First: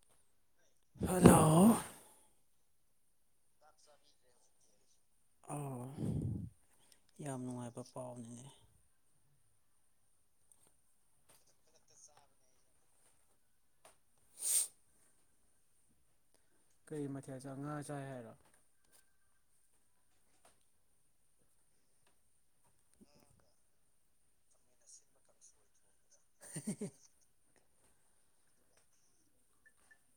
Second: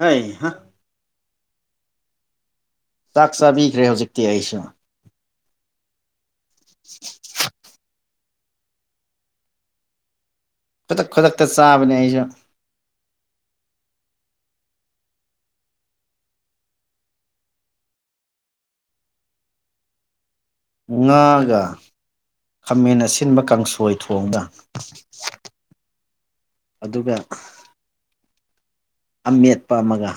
ꯍꯩ ꯍꯥ ꯍꯜꯂꯣ ꯆꯥꯛ ꯆꯥꯕꯤꯈ꯭ꯔꯦ ꯍꯧꯖꯤꯛꯇꯤ ꯑꯩꯁꯨ ꯑꫭ ꯌꯥꯝ ꯅꯨꯡꯉꯥꯏꯕ ꯄꯥꯎꯅꯤꯅꯦ ꯈꯨꯗꯛ ꯈꯨꯗꯛꯇ ꯆꯥꯕꯅꯦ ꯑꯩꯁꯨ ꯀꯔꯤ ꯃꯊꯦꯜ ꯆꯥ, ꯉꯥ ꯆꯥꯏ ꯍꯥꯏꯔꯣ ꯉꯥꯒ ꯈꯥꯃꯦꯟ ꯑꯁꯤꯟꯕ ꯀꯥꯡꯁꯣꯏ ꯊꯣꯡꯕ [unintelligible] ꯑꯗꯨꯒ ꯑꯃꯦꯠꯄ ꯑꯃꯒ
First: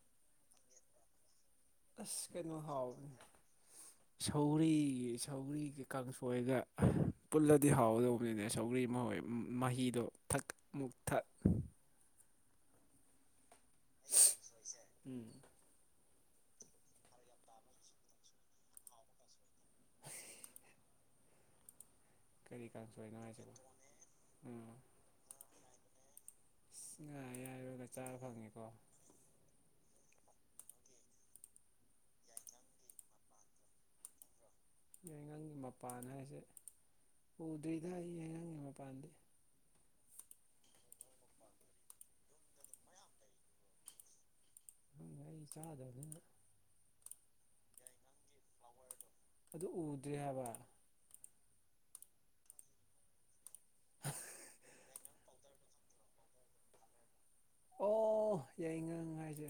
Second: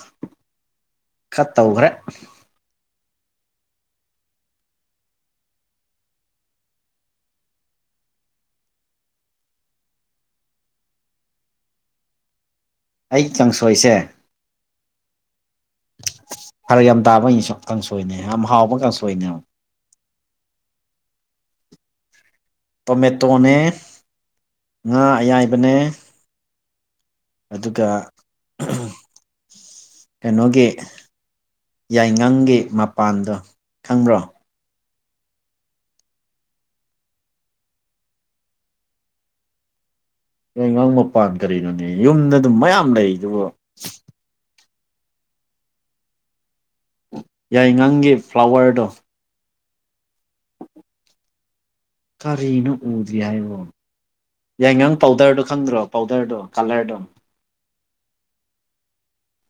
ꯈꯔ ꯇꯧꯒ꯭ꯔꯦ ꯑꯁ ꯀꯩꯅꯣ ꯍꯥꯎꯕꯅꯤ [inaudible] ꯁꯧꯒ꯭ꯔꯤ ꯁꯧꯒ꯭ꯔꯤꯒꯤ ꯀꯥꯡꯁꯣꯏꯒ ꯄꯨꯜꯂꯗꯤ ꯍꯥꯎꯒꯗꯧꯕꯅꯤꯅꯦ ꯁꯧꯒ꯭ꯔꯤ ꯃꯍꯣꯏ ꯃꯍꯤꯗꯣ ꯊꯛ ꯃꯨꯛ ꯊꯛ ꯑꯩ ꯀꯪꯁꯣꯏꯁꯦ ꯎꯝ ꯐꯔꯛ ꯌꯥꯝ ꯇꯥꯕ ꯑꯩꯁꯨ ꯀꯥꯡꯁꯣꯏꯅꯦ ꯌꯥꯝ ꯍꯥꯎꯕ ꯀꯥꯡꯁꯣꯏꯅꯦꯕ ꯀꯔꯤ ꯀꯥꯡꯁꯣꯏꯅꯣ ꯍꯥꯏꯁꯤꯕꯣ ꯇꯣꯃꯦꯇꯣꯅꯦ ꯎꯝ ꯉꯥ ꯑꯌꯥꯏꯕꯅꯦ ꯑꯁ ꯉꯥ ꯑꯌꯥꯏꯕꯒ ꯑꯗꯨꯒ ꯆꯥꯕ ꯐꯪꯉꯤꯀꯣ ꯀꯩꯅꯣꯒꯤ ꯌꯥꯏꯒꯪꯒꯤ ꯃꯄꯥꯟꯗꯣ ꯈꯪꯕ꯭ꯔꯣ ꯌꯥꯏꯒꯪꯒꯤ ꯃꯄꯥꯟ ꯍꯥꯏꯁꯦ ꯎꯗ꯭ꯔꯤꯗ ꯑꯩ ꯌꯥꯏꯒꯪꯒꯤ ꯃꯄꯥꯟꯗꯤ ꯌꯥꯏꯉꯪ ꯃꯄꯥꯟ ꯀꯔꯤꯅꯣꯅꯦ ꯌꯨꯝꯗ ꯑꯗꯨꯝ ꯃꯌꯥꯝ ꯂꯩꯔꯤꯗꯨꯕꯨ ꯉꯥꯔꯤ ꯆꯥꯗꯕꯅꯤꯅ ꯌꯥꯏꯉꯪꯒꯤ ꯐ꯭ꯂꯥꯋꯔꯗꯣ ꯑꯗꯨ ꯎꯗ꯭ꯔꯤ ꯍꯥꯏꯕ ꯀꯔꯤꯅꯣ ꯎꯗ꯭ꯔꯤ ꯍꯥꯏꯕꯣ ꯌꯥꯏꯉꯪ ꯄꯥꯎꯗ꯭ꯔꯗꯣ ꯈꯪꯗ꯭ꯔꯣ ꯄꯥꯎꯗ꯭ꯔꯗꯣ ꯀꯂ꯭ꯔꯗꯣ ꯑꯣ ꯌꯥꯏꯉꯪ ꯍꯥꯏꯁꯦ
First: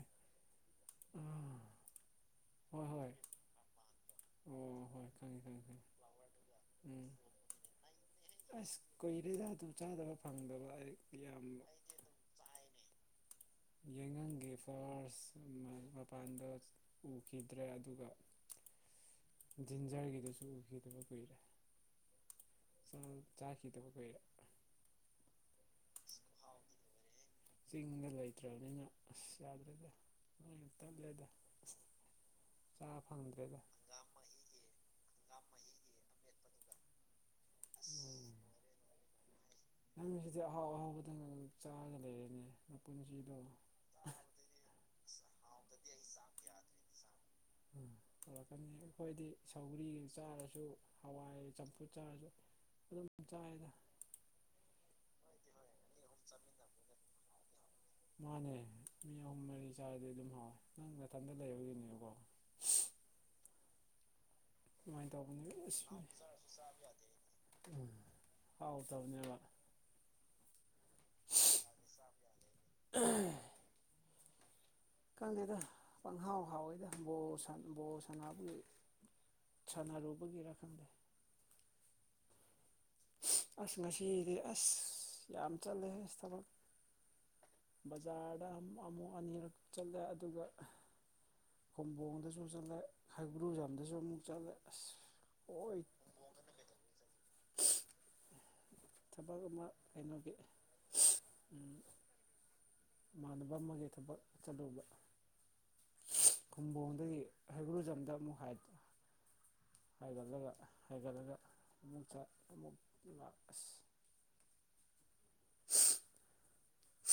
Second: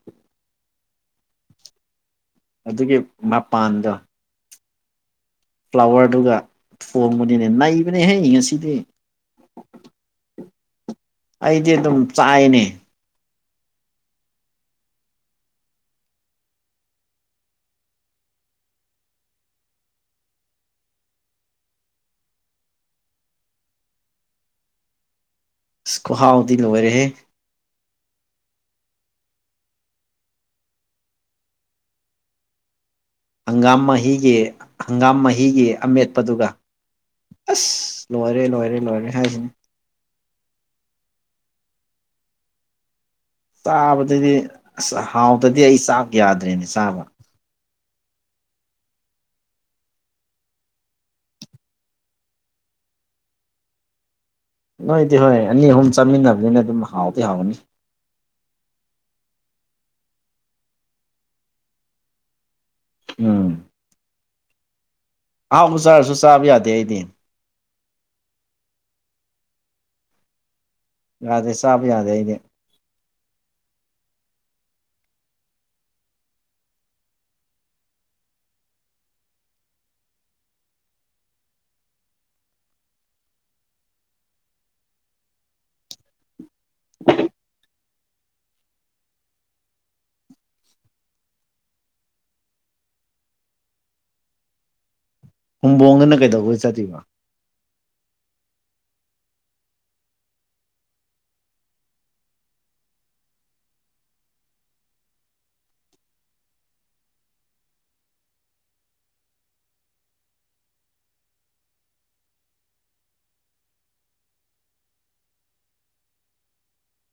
ꯎꯝ ꯑꯗꯨꯒꯤ ꯃꯄꯥꯟꯗꯣ ꯑꯣ ꯍꯣꯏ ꯈꯪꯉꯦ ꯈꯪꯉꯦ ꯈꯪꯉꯦ ꯐ꯭ꯥꯂꯋꯔꯗꯨꯒ ꯎꯝ ꯊꯣꯡꯕꯅꯤꯅꯦ ꯅꯩꯕꯅꯤꯍꯦ ꯉꯁꯤꯗꯤ ꯑꯁ ꯀꯨꯏꯔꯦꯗ ꯑꯗꯨ ꯆꯥꯗꯕ ꯐꯪꯗꯕ ꯑꯩ ꯌꯥꯝ ꯑꯩꯗꯤ ꯑꯗꯨꯝ ꯆꯥꯏꯅꯦ ꯌꯥꯏꯉꯪꯒꯤ ꯐꯥꯋ꯭ꯔꯁ ꯃꯄꯥꯟꯗ ꯎꯈꯤꯗ꯭ꯔꯦ ꯑꯗꯨꯒ ꯖꯤꯟꯖꯔꯒꯤꯗꯨꯁꯨ ꯎꯈꯤꯗꯕ ꯀꯨꯏꯔꯦ ꯆꯥ ꯆꯥꯈꯤꯗꯕ ꯀꯨꯏꯔꯦ ꯈꯨꯍꯥꯎꯗꯤ ꯂꯣꯏꯔꯦꯍꯦ ꯆꯤꯡꯗ ꯂꯩꯇ꯭ꯔꯕꯅꯤꯅ ꯑꯁ ꯌꯥꯗ꯭ꯔꯦꯗ [unintelligible] ꯌꯥꯝ ꯇꯠꯂꯦꯗ ꯆꯥ ꯐꯪꯗꯦ ꯍꯪꯒꯥꯝ ꯃꯍꯤꯒꯤ ꯍꯪꯒꯥꯝ ꯃꯍꯤꯒꯤ ꯑꯃꯦꯠꯄꯗꯨꯒ ꯑꯁ ꯎꯝ ꯂꯣꯏꯔꯦ ꯂꯣꯏꯔꯦ ꯂꯣꯏꯔꯦ ꯍꯥꯏꯁꯤꯅꯤ ꯅꯪꯁꯤꯗꯤ ꯑꯍꯥꯎ ꯑꯍꯥꯎꯕꯗꯪ ꯑꯗꯨꯝ ꯆꯥꯔꯒ ꯂꯩꯔꯦꯅꯦ ꯅꯄꯨꯟꯁꯤꯗꯣ ꯆꯥꯕꯗꯗꯤ ꯑꯁ ꯍꯥꯎꯇ꯭ꯔꯗꯤ ꯑꯩ ꯆꯥꯛ ꯌꯥꯗ꯭ꯔꯦꯅꯦ ꯆꯥꯕ ꯎꯝ ꯇꯧꯔꯛꯀꯅꯤ ꯑꯈꯣꯏꯗꯤ ꯁꯧꯒ꯭ꯔꯤ ꯆꯥꯔꯁꯨ ꯍꯋꯥꯏ ꯆꯝꯐꯨꯠ ꯆꯥꯔꯁꯨ ꯑꯗꯨꯝ ꯆꯥꯔꯦꯗ ꯅꯣꯏꯗꯤ ꯍꯣꯏ ꯑꯅꯤ ꯑꯍꯨꯝ ꯆꯥꯃꯤꯟꯅꯕꯅꯤꯅ ꯑꯗꯨꯝ ꯍꯥꯎꯗꯤ ꯍꯥꯎꯒꯅꯤ ꯃꯥꯅꯦ ꯃꯤ ꯑꯍꯨꯝ ꯃꯔꯤ ꯆꯥꯔꯗꯤ ꯑꯗꯨꯝ ꯍꯥꯎꯋꯦ ꯅꯪ ꯅꯊꯟꯇ ꯂꯩꯕꯒꯤꯅꯤꯀꯣ ꯎꯝ ꯁꯨꯃꯥꯏꯅ ꯇꯧꯕꯅꯦ ꯑꯍꯥꯎꯕ ꯑꯁ ꯆꯥꯔꯁꯨ ꯆꯥꯕ ꯌꯥꯗꯦ ꯑꯩꯗꯤ ꯎꯝ ꯍꯥꯎꯇꯕꯅꯦꯕ ꯌꯥꯗꯦ ꯆꯥꯕ ꯌꯥꯗꯦ ꯑꯩꯗꯤ ꯑꯥ ꯈꯪꯗꯦꯗ ꯄꯪꯍꯥꯎ ꯍꯥꯎꯋꯤꯗ ꯕꯣꯜ ꯁꯥꯟ ꯕꯣꯜ ꯁꯥꯟꯅꯕꯒꯤ ꯁꯥꯟꯅꯔꯨꯕꯒꯤꯔ ꯈꯪꯗꯦ ꯑꯁ ꯉꯁꯤꯒꯤꯗꯤ ꯑꯁ ꯌꯥꯝ ꯆꯠꯂꯦꯍꯦ ꯊꯕꯛ ꯕꯖꯥꯔꯗ ꯑꯝ ꯑꯃꯨꯛ ꯑꯅꯤꯔꯛ ꯆꯠꯂꯦ ꯑꯗꯨꯒ ꯈꯨꯝꯕꯣꯡꯗꯁꯨ ꯆꯠꯂꯦ ꯍꯩꯒ꯭ꯔꯨꯖꯝꯗꯁꯨ ꯑꯃꯨꯛ ꯆꯠꯂꯦ ꯑꯁ ꯍꯣꯏ ꯈꯨꯝꯕꯣꯡꯗꯅ ꯀꯩꯗꯧꯕꯩ ꯆꯠꯂꯤꯕ ꯊꯕꯛ ꯑꯃ ꯀꯩꯅꯣꯒꯤ ꯎꯝ ꯏꯃꯥꯟꯅꯕ ꯑꯃꯒꯤ ꯊꯕꯛ ꯆꯠꯂꯨꯕ ꯈꯨꯝꯕꯣꯡꯗꯒꯤ ꯍꯩꯒ꯭ꯔꯨꯖꯝꯗ ꯑꯃꯨꯛ ꯍꯥꯏ ꯍꯥꯏꯒꯠꯂꯒ ꯍꯥꯏꯒꯠꯂꯒ ꯑꯃꯨꯛ ꯆꯥ ꯑꯃꯨꯛ ꯂꯥꯛ ꯑꯁ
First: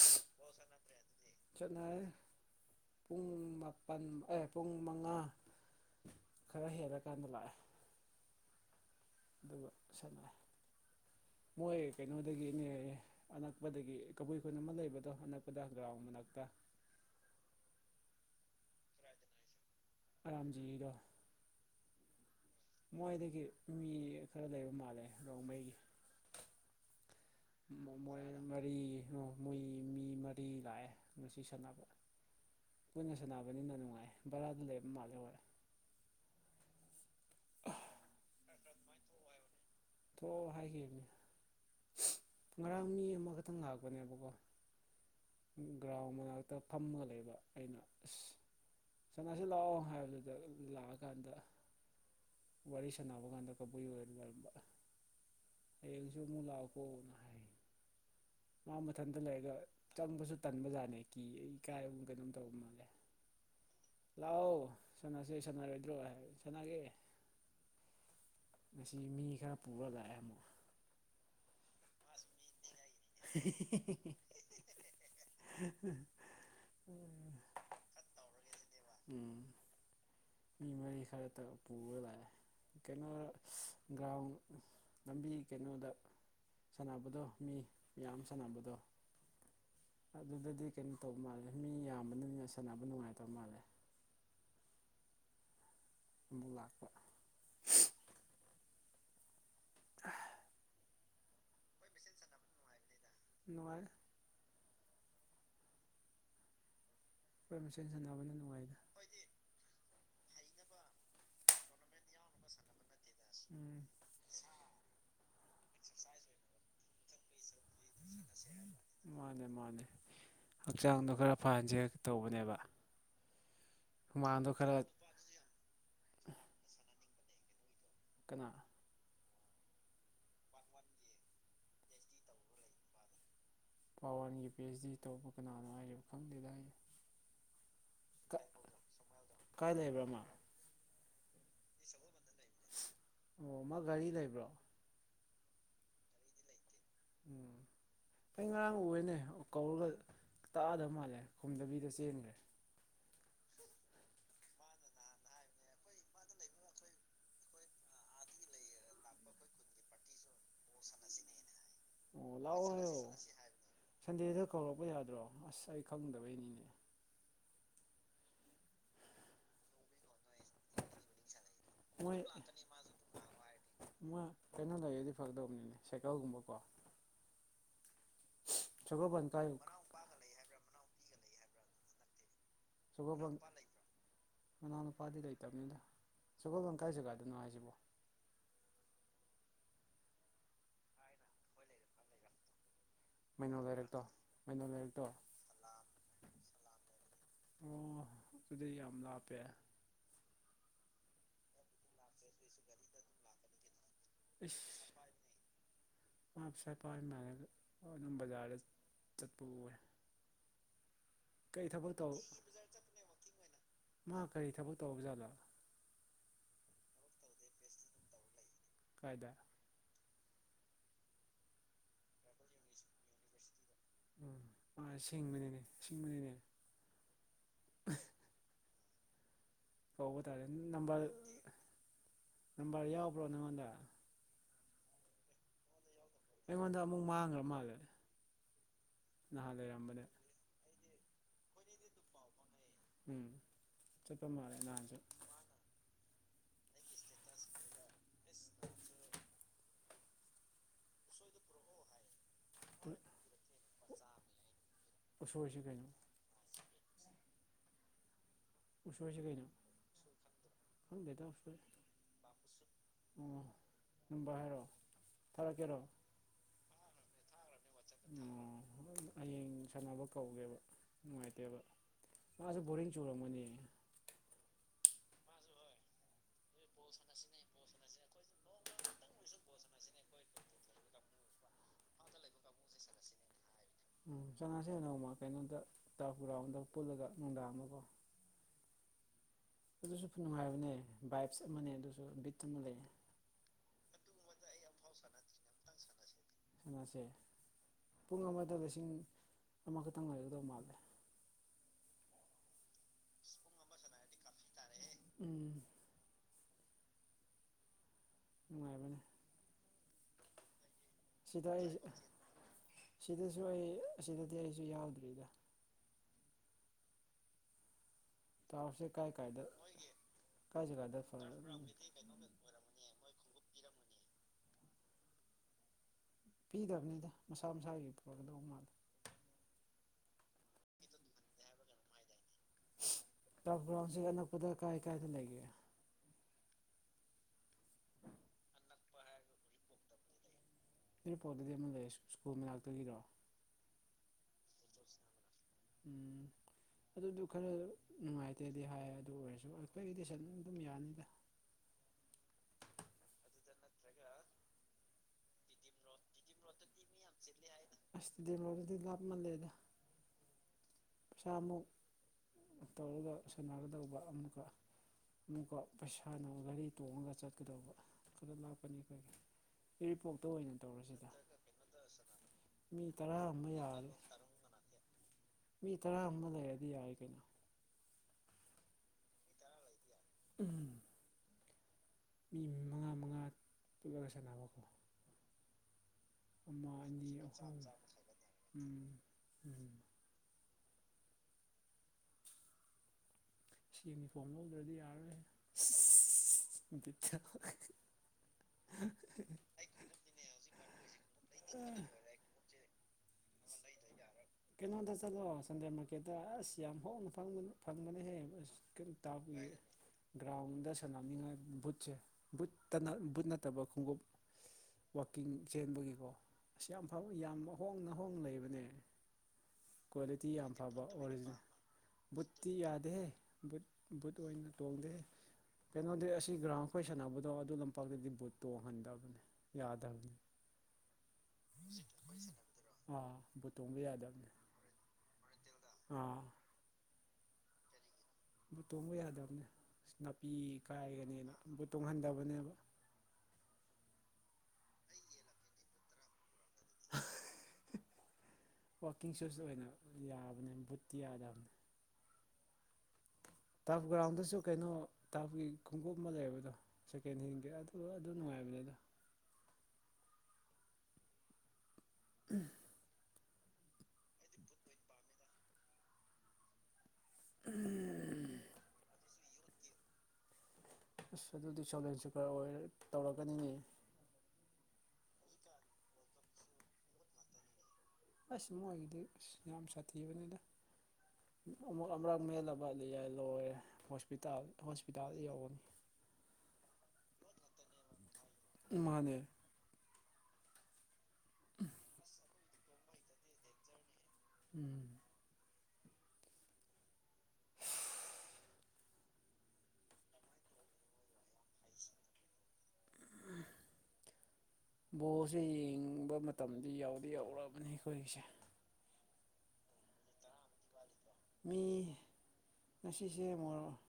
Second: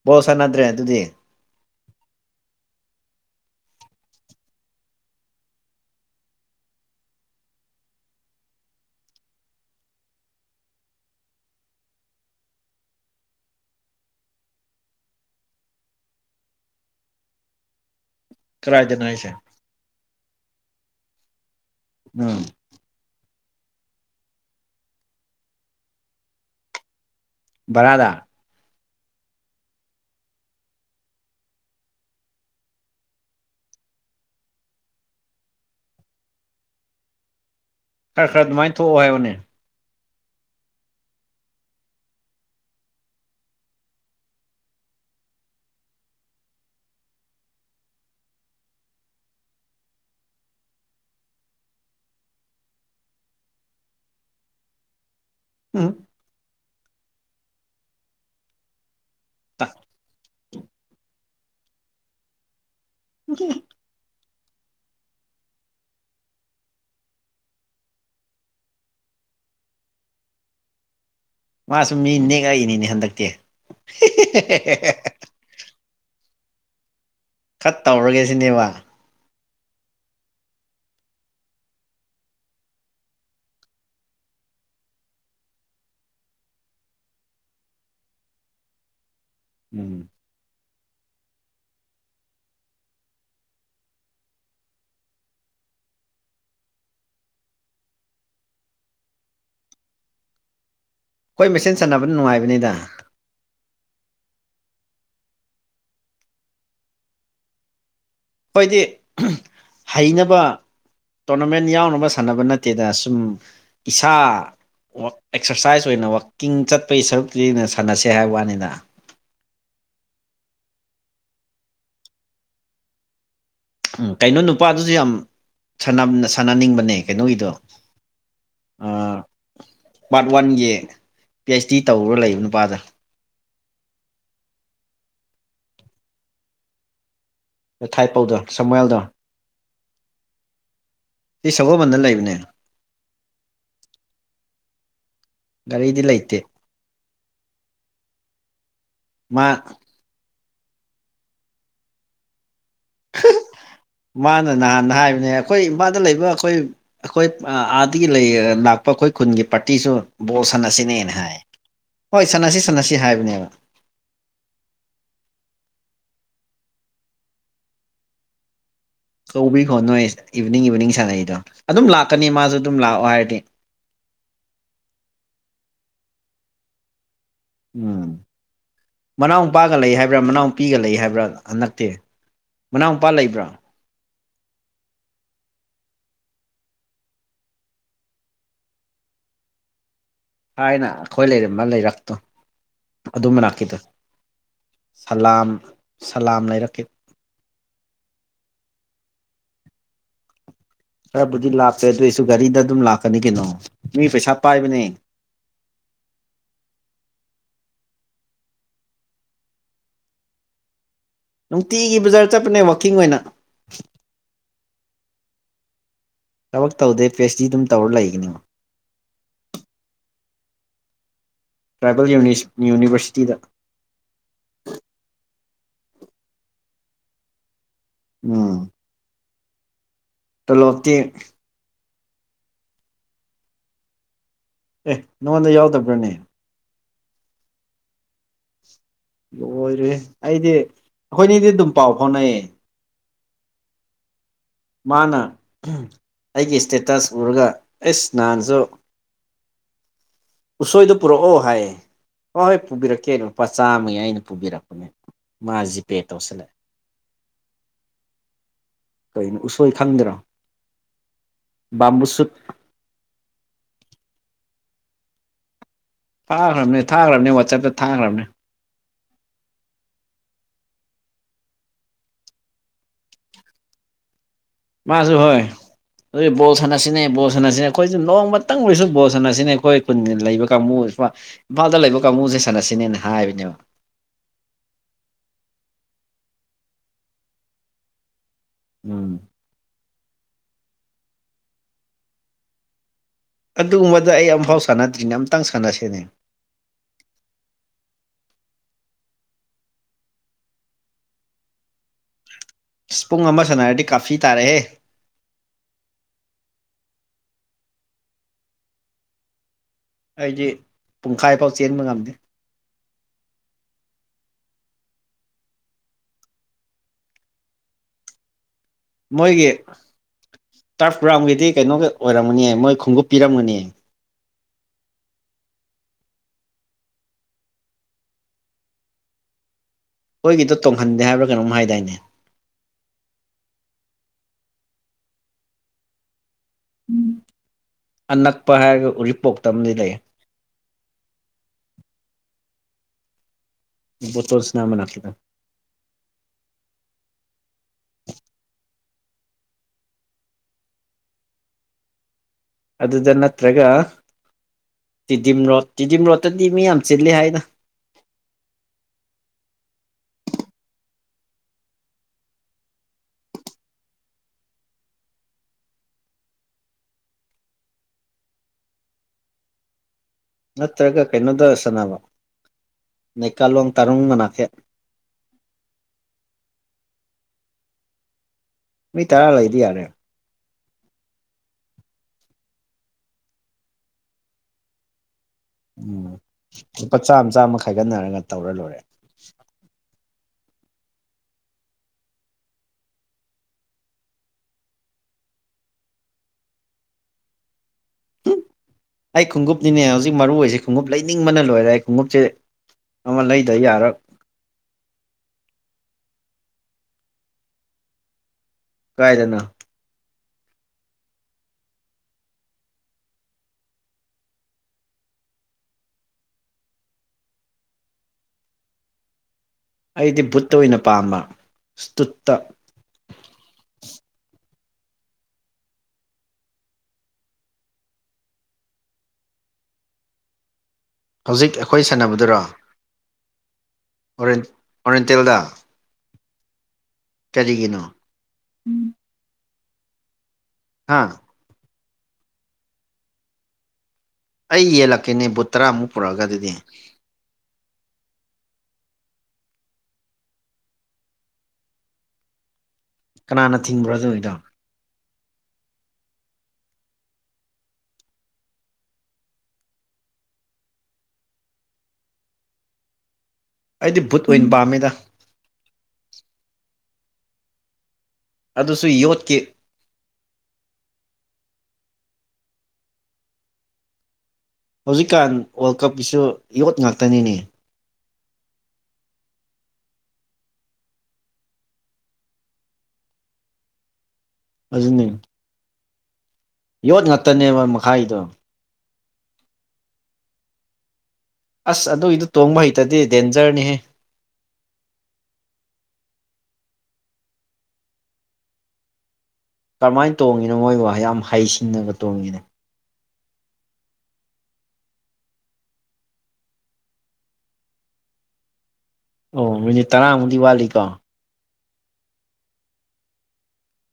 ꯕꯣꯜ ꯁꯥꯟꯅꯗ꯭ꯔꯦ ꯑꯗꯨꯗꯤ ꯆꯠꯅꯩ ꯄꯨꯡ ꯃꯥꯄꯟ ꯑꯦ ꯄꯨꯡ ꯃꯉꯥ ꯈꯔ ꯍꯦꯜꯂꯀꯥꯟꯗ ꯂꯥꯛꯑꯦ ꯑꯗꯨꯒ ꯁꯥꯅꯥꯏ ꯃꯣꯏ ꯀꯩꯅꯣꯗꯒꯤꯅꯦꯌꯦ ꯑꯅꯛꯄꯗꯒꯤ ꯀꯕꯨꯏ ꯈꯨꯟ ꯑꯃ ꯂꯩꯕꯗꯣ ꯑꯅꯛꯄꯗ ꯒ꯭ꯔꯥꯎꯟ ꯃꯅꯥꯛꯇ ꯀꯔꯥꯏꯗꯅꯣ ꯍꯥꯏꯁꯦ ꯑꯔꯥꯝꯖꯤꯗꯣ ꯎꯝ ꯃꯣꯏꯗꯒꯤ ꯃꯤ ꯈꯔ ꯂꯩꯕ ꯃꯥꯜꯂꯦ ꯔꯣꯡꯃꯩꯒꯤ ꯃꯣ ꯃꯣꯏ ꯚꯔꯥꯗ ꯃꯔꯤ ꯃꯣꯏ ꯃꯤ ꯃꯔꯤ ꯂꯥꯛꯑꯦ ꯉꯁꯤ ꯁꯥꯟꯅꯕ ꯄꯨꯟꯅ ꯁꯥꯟꯅꯥꯕꯅꯤꯅ ꯅꯨꯡꯉꯥꯏ ꯕꯔꯥꯗ ꯂꯩꯕ ꯃꯥꯜꯂꯦꯋꯣꯏ ꯈꯔ ꯈꯔ ꯑꯗꯨꯃꯥꯏꯟ ꯊꯣꯛꯑꯣ ꯍꯥꯏꯌꯣꯅꯦ ꯊꯣꯛꯑꯣ ꯍꯥꯏꯈꯤꯕꯅꯦ ꯉꯔꯥꯡ ꯃꯤ ꯑꯃꯈꯛꯇꯪ ꯂꯥꯛꯄꯅꯦꯕꯀꯣ ꯎꯝ ꯒ꯭ꯔꯥꯎꯟ ꯃꯅꯥꯛꯇ ꯐꯝꯃ ꯂꯩꯕ ꯑꯩꯅ ꯑꯁ ꯁꯅꯥꯁꯤ ꯂꯥꯛꯑꯣ ꯍꯥꯏꯕꯗꯨꯗ ꯂꯥꯛꯑꯀꯥꯟꯗ ꯋꯥꯔꯤ ꯁꯥꯟꯅꯕ ꯀꯥꯟꯗ ꯀꯕꯨꯏ ꯑꯣꯏ ꯂꯩꯔꯝꯕ ꯎꯝ ꯍꯌꯦꯡꯁꯨ ꯑꯃꯨꯛ ꯂꯥꯛ ꯑꯣꯅ ꯍꯥꯏ ꯃꯥ ꯃꯊꯟꯇ ꯂꯩꯔꯒ ꯆꯪꯕꯁꯨ ꯇꯟꯕꯖꯥꯠꯅꯤ ꯀꯤ ꯑꯩ ꯏ ꯀꯥꯏ ꯀꯩꯅꯗꯣꯝ ꯇꯧꯕ ꯃꯥꯜꯂꯦ [unintelligible] ꯂꯥꯛꯑꯣ ꯁꯅꯁꯦ ꯁꯥꯟꯅꯔꯣꯏꯗ꯭ꯔꯣ ꯍꯥꯏ ꯁꯥꯟꯅꯒꯦ ꯉꯁꯤ ꯃꯤ ꯈꯔ ꯄꯨꯔ ꯂꯥꯛꯑꯦ ꯑꯃꯨꯛ ꯃꯥꯁꯨ ꯃꯤ ꯅꯦꯛꯂꯛꯏꯅꯤꯅꯦ ꯍꯟꯗꯛꯇꯤ [unintelligible] ꯀꯠ ꯇꯧꯔꯒꯦ ꯁꯤꯅꯦꯕ ꯎꯝ ꯃꯤ ꯃꯔꯤ ꯈꯔꯇ ꯄꯨꯔꯒ ꯂꯥꯛꯑꯦ ꯀꯩꯅꯣ ꯒ꯭ꯔꯥꯎꯟ ꯂꯝꯕꯤ ꯀꯩꯅꯣꯗ ꯁꯥꯟꯅꯕꯗꯣ ꯃꯤ ꯃꯌꯥꯝ ꯁꯥꯟꯅꯕꯗꯣ ꯎꯝ ꯑꯗꯨꯗꯗꯤ ꯀꯩꯅꯣ ꯇꯧꯕ ꯃꯥꯜꯂꯦ ꯃꯤ ꯌꯥꯝꯕꯅꯤꯅꯤꯅ ꯁꯥꯟꯅꯕ ꯅꯨꯡꯉꯥꯏꯇꯕ ꯃꯥꯜꯂꯦ ꯑꯃꯨꯛ ꯂꯥꯛꯄ ꯑ ꯈꯣꯏ ꯃꯁꯦꯟ ꯆꯥꯟꯅꯕꯅ ꯅꯨꯡꯉꯥꯏꯕꯅꯤꯗ ꯅꯨꯡꯉꯥꯏ ꯈꯣꯏ ꯃꯁꯦꯟ ꯁꯥꯟꯅꯕꯅꯤꯅ ꯑꯩꯈꯣꯏꯗꯤ ꯍꯩꯅꯕ ꯇꯣꯔꯅꯃꯦꯟ ꯌꯥꯎꯅꯕ ꯁꯥꯟꯅꯕ ꯅꯠꯇꯦꯗ ꯁꯨꯝ ꯎꯝ ꯏꯁꯥ ꯋꯥꯛ ꯑꯦꯛꯁꯔꯁꯥꯏꯁ ꯑꯣꯏꯅ ꯋꯥꯛꯀꯤꯡ ꯆꯠꯄꯒꯤ ꯁꯔꯨꯛꯇꯨ ꯑꯣꯏꯅ ꯁꯥꯟꯅꯁꯦ ꯍꯥꯏꯕ ꯋꯥꯅꯤꯗ ꯃꯥꯅꯦ ꯃꯥꯅꯦ ꯍꯛꯆꯥꯡꯗꯣ ꯈꯔ ꯐꯍꯟꯁꯦ ꯇꯧꯕꯅꯦꯕ ꯎꯝ ꯀꯩꯅꯣ ꯍꯨꯃꯥꯡꯗꯣ ꯈꯔ ꯅꯨꯄꯥꯗꯨꯁꯨ ꯌꯥꯝ ꯁꯥꯟ ꯁꯥꯟꯅꯅꯤꯡꯕꯅꯦ ꯀꯩꯅꯣꯒꯤꯗꯣ ꯀꯅꯥ ꯑ ꯄꯥꯔꯠ ꯋꯥꯟꯒꯤ ꯄꯤ ꯑꯩꯆ ꯗꯤ ꯇꯧꯔꯨꯔ ꯂꯩꯕ ꯅꯨꯄꯥꯗꯣ ꯄ꯭ꯔꯥꯠ ꯋꯥꯟꯒꯤ ꯄꯤ ꯑꯩꯆ ꯗꯤ ꯇꯧꯕ ꯀꯅꯥꯅꯣ ꯍꯥꯏꯁꯤꯕꯣ ꯈꯪꯗꯦꯗ ꯑꯩ ꯀꯥꯏ ꯂꯩꯕ꯭ꯔꯥ ꯃꯥ [unintelligible] ꯁꯤ ꯁꯒꯣꯜꯕꯟꯗ ꯂꯩꯕꯅꯦ ꯑꯣ ꯃꯥ ꯒꯥꯔꯤ ꯂꯩꯕ꯭ꯔꯣ ꯒꯥꯔꯤꯗꯤ ꯂꯩꯇꯦ ꯎꯝ ꯑꯩ ꯉꯔꯥꯡ ꯎꯏꯅꯦ ꯑꯣ ꯃꯥ ꯀꯧꯔꯒ ꯇꯥꯗꯕ ꯃꯥꯜꯂꯦ ꯈꯨꯝꯗꯕꯤꯗ ꯆꯦꯟꯈ꯭ꯔꯦ ꯃꯥꯅ ꯅꯍꯥꯟ ꯍꯥꯏꯕꯅꯦ ꯑꯩꯈꯣꯏ ꯏꯝꯐꯥꯜꯗ ꯂꯩꯕ ꯑꯩꯈꯣꯏ ꯑꯩꯈꯣꯏ ꯑ ꯑꯥꯗꯒꯤ ꯂꯩ ꯂꯥꯛꯄ ꯑꯩꯈꯣꯏ ꯈꯨꯟꯒꯤ ꯄꯥꯔꯇꯤꯁꯨ ꯕꯣꯜ ꯁꯥ ꯁꯥꯟꯅꯁꯤꯅꯦꯅ ꯍꯥꯏ ꯍꯣꯏ ꯑꯣ ꯁꯥꯟꯅꯁꯤ ꯂꯥꯛꯑꯣ ꯁꯥꯟꯅꯁꯤ ꯍꯥꯏꯕꯅꯦꯕ ꯁꯟꯗꯦꯗ ꯀꯧꯔꯛꯄ ꯌꯥꯗ꯭ꯔꯣ ꯑꯁ ꯑꯩ ꯈꯪꯗꯕꯩꯅꯤꯅꯦ ꯀꯧꯕꯤ ꯈꯣ ꯅꯣꯏ ꯏꯚꯤꯅꯤꯡ ꯏꯚꯤꯅꯤꯡ ꯁꯥꯟꯅꯩꯗꯣ ꯑꯗꯨꯝ ꯂꯥꯛꯀꯅꯤ ꯃꯥꯁꯨ ꯑꯗꯨꯝ ꯂꯥꯛꯑꯣ ꯍꯥꯏꯔꯗꯤ ꯃꯥ ꯀꯩꯅꯣ ꯂꯩꯔꯗꯤ ꯐꯒꯗꯕꯅꯤꯅꯦ ꯁꯥꯏꯀꯜꯒꯨꯝꯕꯀꯣ ꯎꯝ ꯁꯒꯣꯜꯕꯟ ꯃꯅꯥꯎ ꯀꯥꯏ ꯅꯨꯨꯄꯥꯒ ꯂꯩ ꯍꯥꯏꯕ꯭ꯔꯥ ꯃꯅꯥꯎꯅꯨꯄꯤꯒ ꯂꯩ ꯍꯥꯏꯕ꯭ꯔꯥ ꯅꯛꯇꯦ [unintelligible] ꯃꯅꯥꯎꯅꯨꯄꯥꯗꯤ ꯂꯩꯇꯕꯅꯤꯗ ꯁꯒꯣꯜꯕꯟ ꯀꯥꯏ ꯖꯒꯗꯅꯣ ꯍꯥꯏꯁꯤꯕꯣ ꯊꯥꯏꯅ ꯑꯩꯈꯣꯏ ꯂꯩꯔꯝꯕ ꯂꯩꯔꯛꯇꯣ ꯑꯗꯨ ꯃꯩꯅꯣ ꯃꯅꯥꯛꯀꯤꯗꯥ ꯂꯩꯔꯛꯇꯣ ꯃꯩꯅꯣ ꯂꯩꯔꯛꯇꯣ ꯁꯂꯥꯝ ꯁꯂꯥꯝ ꯂꯩꯔꯛꯀꯤ ꯑꯣ ꯑꯗꯨꯗꯤ ꯌꯥꯝ ꯂꯥꯞꯄꯦ ꯈꯔꯕꯨꯗꯤ ꯂꯥꯞꯄꯦ ꯑꯗꯨꯏꯁꯨ ꯒꯥꯔꯤꯗ ꯑꯗꯨꯝ ꯂꯥꯛꯀꯅꯤ ꯀꯩꯅꯣ ꯃꯤ ꯄꯩꯁꯥ ꯄꯥꯏꯕꯅꯦ ꯏꯁ [unintelligible] ꯑꯗꯨꯝ ꯕꯖꯥꯔꯗ ꯆꯠꯄ ꯎꯔꯦ ꯅꯨꯡꯇꯤꯒꯤ ꯇꯧ ꯕꯖꯥꯔ ꯆꯠꯄꯅꯦ ꯋꯥꯛꯀꯤꯡ ꯑꯣꯏꯅ ꯃꯥ ꯀꯔꯤ ꯊꯕꯛ ꯇꯧꯕ ꯖꯥꯠꯂꯣ ꯊꯕꯛ ꯇꯧꯗꯦ ꯄꯤ ꯑꯩꯆ ꯗꯤ ꯑꯗꯨꯝ ꯇꯧꯔꯒ ꯂꯩꯒꯅꯤ ꯃ ꯀꯥꯏꯗ ꯇ꯭ꯔꯥꯏꯕꯦꯜ ꯌꯨꯅꯤ ꯌꯨꯅꯤꯕꯔꯁꯤꯇꯤꯗ ꯎꯝ ꯃꯥ ꯁꯤꯡꯕꯅꯤꯅꯦ ꯁꯤꯡꯕꯅꯤꯅꯦ [unintelligible] ꯎꯝ ꯇꯧꯕ ꯇꯥꯔꯦ ꯇꯣꯂꯣꯞꯇꯤ ꯅꯝꯕꯔ ꯅꯝꯕꯔ ꯌꯥꯎꯕ꯭ꯔꯣ ꯅꯪꯉꯣꯟꯗ꯫ ꯑꯦ ꯅꯉꯣꯟꯗ ꯌꯥꯎꯗꯕ꯭ꯔꯅꯦ꯫ ꯑꯩꯉꯣꯟꯗ ꯑꯃꯨꯛ ꯃꯥꯡꯈ꯭ꯔ ꯃꯥꯜꯂꯦ꯫ ꯅꯍꯥꯟ ꯂꯣꯏꯔꯦꯍꯦ ꯂꯩꯔꯝꯕꯅꯦ ꯑꯩꯗꯤ ꯑꯩꯈꯣꯏꯅꯤꯗꯤ ꯑꯗꯨꯝ ꯄꯥꯎ ꯐꯥꯎꯅꯩ꯫ ꯎꯝ ꯆꯥꯠꯄ ꯃꯥꯜꯂꯦ꯫ ꯅꯍꯥꯟꯁꯨ ꯃꯥꯅ ꯑꯩꯒꯤ ꯏꯁꯇꯦꯇꯁ ꯎꯔꯒ ꯑꯦꯁ ꯅꯍꯥꯟꯁꯨ꯫ ꯎꯁꯣꯏꯗꯨ ꯄꯨꯔꯛꯑꯣ ꯍꯥꯏꯌꯦ꯫ ꯍꯣꯏ ꯍꯣꯏ ꯄꯨꯕꯤꯔꯛꯀꯦ ꯂꯨꯄꯥ ꯆꯥꯝꯃꯒꯤ ꯑꯩꯅ ꯄꯨꯕꯤꯔꯛꯄꯅꯦ ꯃꯥ ꯎꯁꯣꯏꯁꯤ ꯀꯩꯅꯣ ꯖꯤꯄꯦ ꯇꯧꯁꯤꯜꯂꯛꯑꯦ꯫ ꯎꯁꯥꯏꯁꯨ ꯀꯩꯅꯣ ꯀꯩꯅꯧ ꯎꯁꯣꯏ ꯈꯪꯗ꯭ꯔꯣ ꯈꯪꯗꯦꯗ ꯎꯁꯨꯏ ꯕꯥꯝꯕꯨ ꯁꯨꯠ ꯑꯣ ꯑꯗꯨꯝꯕ ꯍꯥꯏꯔꯛꯑꯣ ꯊꯥꯔꯛꯀꯦꯔꯣ꯫ ꯊꯥꯈ꯭ꯔꯕꯅꯦ ꯊꯥꯈ꯭ꯔꯕꯅꯦ ꯋꯥꯆꯦꯞꯇ ꯊꯥꯈ꯭ꯔꯕꯅꯦ꯫ ꯑꯣ ꯍꯌꯦꯡ ꯁꯥꯟꯅꯕ ꯀꯧꯒꯦꯕ ꯅꯨꯡꯉꯥꯏꯇꯦꯕ ꯃꯥꯁꯨ ꯕꯣꯔꯤꯡ ꯆꯨꯔꯝꯃꯅꯤ꯫ ꯃꯥꯁꯨ ꯍꯣꯏ ꯑꯗꯨ ꯕꯣꯜ ꯁꯥꯟꯁꯤꯅꯦ ꯕꯣꯜ ꯁꯥꯟꯅꯁꯤ ꯑꯩꯈꯣꯏꯁꯨ ꯅꯣꯡꯃꯇꯪ ꯑꯣꯏꯔꯁꯨ ꯕꯣꯠꯁꯟꯁꯤꯅꯦ ꯑꯩꯈꯣꯏ ꯀꯨꯟ ꯂꯩꯕ ꯀꯥꯡꯕꯨ꯫ ꯏꯝꯐꯥꯜꯗ ꯂꯩꯕ ꯀꯥꯡꯕꯨꯁꯦ ꯁꯥꯟꯅꯁꯤꯅꯦꯅ ꯍꯥꯏꯕꯅꯦꯕ꯫ ꯎꯝ ꯆꯅꯥꯁꯦ ꯅꯣꯡꯃ ꯀꯩꯅꯣꯗ ꯇꯔꯄ ꯔꯥꯎꯟꯗ ꯄꯨꯜꯂꯒ ꯅꯨꯡꯗꯥꯡ ꯑꯃꯀꯣ꯫ ꯎꯝ꯫ ꯑꯗꯨꯁꯨ ꯐꯅ ꯅꯨꯡꯉꯥꯏꯕꯅꯦ ꯕꯥꯏꯞꯁ ꯑꯃꯅꯦ ꯑꯗꯨꯁꯨ ꯕꯤꯠ ꯑꯃ ꯂꯩ꯫ ꯑꯗꯨꯒꯨꯝꯕꯗ ꯑꯩ ꯑꯃꯝꯐꯥꯎ ꯁꯥꯟꯅꯗ꯭ꯔꯤꯅꯦ ꯑꯝꯇꯪ ꯁꯥꯟꯅꯁꯦꯅꯦ꯫ ꯀꯩꯅꯁꯦ ꯄꯨꯡ ꯑꯃꯗ ꯂꯤꯁꯤꯡ ꯑꯃꯈꯛꯇꯪ ꯑꯣꯏꯒꯗꯧ ꯃꯥꯜꯂꯦ꯫ ꯏꯁ ꯄꯨꯡ ꯑꯃ ꯁꯥꯟꯅꯔꯗꯤ꯫ ꯀꯥꯐꯤ ꯇꯥꯔꯦ꯫ ꯇꯔꯦꯍꯦ ꯎꯝ꯫ ꯅꯨꯡꯉꯥꯏꯕꯅꯦ꯫ ꯍꯥꯏꯗꯤ꯫ ꯁꯤꯗ ꯑꯩꯁ ꯁꯤꯗꯁꯨ ꯑꯩ ꯁꯤꯗꯗꯤ ꯑꯩꯁꯨ ꯌꯥꯎꯗ꯭ꯔꯤꯗ꯫ ꯇꯥꯔꯦꯎꯁꯦ ꯀꯥꯏ ꯀꯥꯏꯗ ꯃꯣꯏꯒꯤ ꯃꯣꯒꯤꯇꯥꯔꯞ ꯀꯥꯏꯁꯦ ꯀꯥꯏꯗ ꯇꯔꯐ ꯐꯔ ꯄꯤꯔꯝꯒꯅꯤꯌꯦ꯫ ꯄꯤꯗꯕꯅꯤꯗ ꯃꯁꯥ ꯃꯁꯥꯒꯤ ꯄꯨꯔꯛꯒꯗꯧꯕ ꯃꯥꯜꯂꯦ꯫ ꯍꯣꯏꯒꯤꯗꯣ ꯇꯣꯡꯍꯟꯗꯦ ꯍꯥꯏꯕꯥ ꯀꯩꯅꯣꯝ ꯍꯥꯏꯗꯥꯏꯅꯦ꯫ ꯇꯔ꯭ꯞꯒ꯭ꯔꯥꯎꯟꯁꯤ ꯑꯅꯄꯗ ꯀꯥꯏ ꯀꯥꯏ ꯗ ꯂꯩꯒꯦ꯫ ꯑꯅꯛꯄ ꯍꯥꯏꯔꯒ ꯎꯔꯤꯄꯣꯛꯇ ꯑꯃꯗꯤ ꯂꯩ꯫ ꯑꯨꯔꯤꯄꯣꯛꯇꯗꯗꯤ ꯑꯃ ꯂꯩꯔ ꯁ꯭ꯀꯨꯜ ꯃꯅꯥꯛꯇꯒꯤꯔꯣ꯫ ꯏꯕꯣꯇꯣꯜ ꯁꯥꯅ ꯃꯥꯅꯛꯀꯤꯗ꯫ ꯎꯝ꯫ ꯑꯗꯨꯗꯨ ꯈꯔ ꯅꯨꯡꯉꯥꯏꯇꯦꯗꯤ ꯍꯥꯏ ꯑꯗꯨ ꯑꯣꯏꯔꯁꯨ ꯀꯔꯤꯒꯤꯗꯤ ꯁꯟ ꯑꯗꯨꯝ ꯌꯥꯅꯤꯗ꯫ ꯑꯗꯨꯗ ꯅꯠꯇ꯭ꯔꯒ ꯇꯤꯗꯤꯝ ꯔꯣꯠ꯫ ꯇꯤꯗꯤꯝ ꯔꯣꯠꯇꯗꯤ ꯃꯤ ꯌꯥꯝ ꯆꯤꯜꯂꯤ ꯍꯥꯏꯗ ꯑꯁ ꯇꯤꯗꯤꯝ ꯔꯣꯠꯇꯗꯤ ꯂꯞ ꯃꯥꯜꯂꯦꯗ꯫ ꯄꯩꯁꯥꯃꯨꯛ ꯇꯧꯔꯒ ꯁꯥꯟꯅꯒꯗꯧꯕ ꯑꯃꯨꯛꯀ꯫ ꯑꯃꯨꯛꯀ ꯄꯩꯁꯥꯅ ꯒꯥꯔꯤ ꯇꯣꯡꯉꯒ ꯆꯠꯀꯗꯧꯕ ꯈꯔ ꯂꯥꯛꯄꯅꯤ ꯑꯩꯈꯣꯏꯒꯤ꯫ ꯏꯔꯤꯄꯣꯛꯇ ꯑꯣꯏꯅ ꯅꯠꯇ꯭ꯔꯒ ꯇꯧꯔꯁꯤꯗ ꯀꯩꯅꯣꯗ ꯁꯥꯟꯅꯕ ꯃꯤ ꯇꯔꯥ ꯑꯃ ꯅꯩꯀꯥꯂꯣꯡ ꯌꯥꯂꯦ ꯇꯥꯔꯨꯡ ꯃꯅꯥꯛꯁꯦ ꯃꯤ ꯇꯔꯥ ꯑꯃꯨꯝ ꯂꯩꯔꯗꯤ ꯌꯥꯏ ꯀꯩꯅꯣ꯫ ꯃꯤ ꯇꯔꯥ ꯂꯩꯗꯤ ꯌꯥꯔꯦ꯫ ꯎꯝ꯫ ꯃꯤ ꯃꯉꯥ ꯃꯉꯥ ꯄꯨꯜꯂꯒ ꯁꯥꯟꯅꯕꯀꯣ꯫ ꯎꯝ ꯑꯃ ꯂꯨꯄꯥ ꯑꯅꯤ ꯆꯥꯝ ꯑꯍꯨꯝ ꯆꯥꯃ ꯈꯥꯏꯒꯠꯅꯔꯒ ꯇꯧꯔ ꯂꯣꯏꯔꯦ ꯎꯝ ꯎꯝ ꯁꯤ ꯌꯨꯅꯤꯐꯣꯝ ꯂꯧꯗ꯭ꯔꯗꯤ ꯌꯥꯔꯔꯣꯏꯍꯦ ꯁꯨꯝ ꯕꯤꯠꯇ ꯑꯩ ꯈꯣꯡꯎꯞꯅꯤꯅꯦ ꯍꯧꯖꯤꯛ ꯃꯔꯨ ꯑꯣꯏꯔꯤꯁꯤ ꯈꯣꯡꯎꯞ ꯂꯩꯅꯤꯡꯕꯅ ꯂꯣꯏꯔꯦ ꯑꯩ ꯈꯣꯡꯎꯞꯁꯦ ꯑꯃ ꯂꯩꯗ ꯌꯥꯔꯔꯣꯏ ꯀꯩꯅꯣꯗ ꯆꯠꯂꯣ ꯁꯟꯗꯦ ꯃꯥꯔꯀꯦꯠꯇ ꯑꯁ ꯌꯥꯝ ꯍꯣꯡꯅ ꯐꯪꯕꯅꯦꯍꯦ ꯑꯁ ꯀꯔꯤꯝ ꯇꯥꯥꯕ ꯀꯥꯏꯗꯅꯣ ꯅꯨꯡꯉꯥꯏꯇꯦ ꯒ꯭ꯔꯥꯎꯟꯗ ꯁꯥꯟꯅꯅꯤꯡꯉꯥꯏ ꯕꯨꯠꯁꯦ ꯕꯨꯠꯇ ꯕꯨꯠ ꯅꯠꯇꯕ ꯈꯣꯡꯎꯞ ꯋꯥꯛꯀꯤꯡ ꯆꯦꯟꯕꯒꯤꯀꯣ ꯑꯁ ꯌꯥꯝ ꯐꯕ ꯌꯥꯝ ꯍꯣꯡꯅ ꯍꯣꯡꯅ ꯂꯩꯕꯅꯦ ꯑꯩꯗꯤ ꯀ꯭ꯋꯥꯂꯤꯇꯤ ꯌꯥꯝ ꯕꯨꯠꯇ ꯑꯣꯏꯅ ꯐꯕ ꯄꯥꯝꯕ ꯑꯣꯔꯤꯖꯤꯅꯦꯜ ꯏꯁꯇꯨꯠꯇ ꯕꯨꯠꯇꯤ ꯌꯥꯗꯦꯍꯦ ꯕꯨꯠ ꯕꯨꯠ ꯑꯣꯏꯅ ꯇꯣꯡꯗꯦꯍꯦ ꯀꯩꯅꯣꯗꯤ ꯑꯁꯤ ꯒ꯭ꯔꯥꯎꯟ ꯑꯩꯈꯣꯏ ꯁꯥꯟꯅꯕꯗꯣ ꯑꯗꯨ ꯂꯝꯄꯥꯛꯇꯗꯤ ꯕꯨꯠ ꯇꯣꯡꯍꯟꯗꯕꯅꯤ ꯌꯥꯗꯕꯅꯤ ꯍꯧꯖꯤꯛ ꯑꯩꯈꯣꯏ ꯁꯥꯟꯅꯕꯗꯨꯔꯣ ꯑꯥ ꯕꯨꯠꯇꯣꯡꯕ ꯌꯥꯗꯕꯅꯤ ꯑꯣꯔꯦꯟ ꯑꯣꯔꯦꯟꯇꯦꯜꯗ ꯑꯥ ꯀꯔꯤꯒꯤꯅꯣ ꯕꯨꯠ ꯇꯣꯡꯕ ꯌꯥꯗꯕꯅꯦ ꯑꯁ ꯅꯥꯄꯤ ꯍꯥ ꯀꯥꯏꯒꯅꯤꯅ ꯕꯨꯠ ꯇꯣꯡꯍꯟꯗꯕꯅꯦꯕ ꯑꯩ ꯌꯦꯜꯂꯛꯀꯦꯅꯦ ꯕꯨꯠ ꯇꯔꯥꯃꯨꯛ ꯄꯨꯔꯛꯑꯒ ꯑꯗꯨꯗꯤ ꯋꯥꯛꯀꯤꯡ ꯁꯨꯁ ꯑꯣꯏꯅ ꯌꯥꯕꯅꯦ ꯕꯨꯠꯇꯤ ꯌꯥꯗꯕꯅꯦ ꯀꯅꯥꯅ ꯇꯐ ꯊꯤꯡꯕ꯭ꯔꯣ ꯑꯗꯨꯒꯤꯗꯣ ꯒ꯭ꯔꯥꯎꯟꯗꯁꯨ ꯀꯩꯅꯣ ꯇꯥꯞꯒꯤ ꯈꯣꯡꯎꯞ ꯑꯃ ꯂꯩꯕꯗꯣ ꯁꯦꯀꯦꯟ ꯍꯦꯟꯒꯤ ꯑꯗꯨ ꯑꯗꯨ ꯅꯨꯡꯉꯥꯏꯕꯅꯤꯗ ꯎꯝ ꯑꯩꯗꯤ ꯕꯨꯠ ꯑꯣꯏꯅ ꯄꯥꯝꯃꯤꯗ ꯎꯝ ꯑꯗꯨꯁꯨ ꯌꯣꯠꯀꯤ ꯑꯁ ꯑꯗꯨꯗꯤ ꯆꯣꯂꯦꯟꯁꯨꯀꯔ ꯑꯣꯏꯅ ꯇꯧꯔꯛꯀꯅꯤꯅꯦ ꯍꯧꯖꯤꯛꯀꯥꯟ ꯋꯥꯔꯜ ꯀꯞꯀꯤꯁꯨ ꯌꯣꯠ ꯉꯥꯛꯇꯅꯤꯅꯦ ꯑꯁ ꯃꯣꯏꯒꯤꯗꯤ ꯌꯥꯝ ꯁꯥꯊꯤꯕꯅꯤꯗ ꯑꯃꯨꯛ ꯑꯃꯔꯛ ꯃꯦꯜꯂꯕ ꯂꯣꯏꯔꯦ ꯍꯣꯁꯄꯤꯇꯥꯜ ꯑꯗꯨꯅꯤ ꯍꯣꯁꯄꯤꯇꯥꯜꯗ ꯌꯧꯔꯅꯤ ꯌꯣꯠ ꯉꯥꯛꯇꯅꯦꯕ ꯃꯈꯥꯒꯤꯗꯣ ꯃꯥꯅꯦ ꯑꯁ ꯑꯗꯨꯒꯤꯗꯨ ꯇꯣꯡꯕ ꯍꯩꯇꯗꯤ ꯗꯦꯟꯖꯔꯅꯤꯍꯦ ꯎꯝ ꯀꯔꯝꯍꯥꯏꯅ ꯇꯣꯡꯉꯤꯅꯣ ꯃꯣꯏꯕꯣ ꯌꯥꯝ ꯍꯩꯁꯤꯡꯅꯒ ꯇꯣꯡꯉꯤꯅꯦ ꯑꯥ ꯕꯣꯜꯁꯦ ꯌꯦꯡꯕ ꯃꯇꯝꯗꯤ ꯌꯧꯗꯤ ꯌꯥꯎꯔꯛꯑꯕꯅꯤ ꯑꯩꯈꯣꯏꯒꯤꯁꯦ ꯑꯣ ꯃꯤꯅꯤꯠ ꯇꯔꯥꯃꯨꯛꯇꯤ ꯋꯥꯠꯂꯤꯀꯣ ꯃꯤ ꯑꯁꯤꯁꯦ ꯃꯣꯔ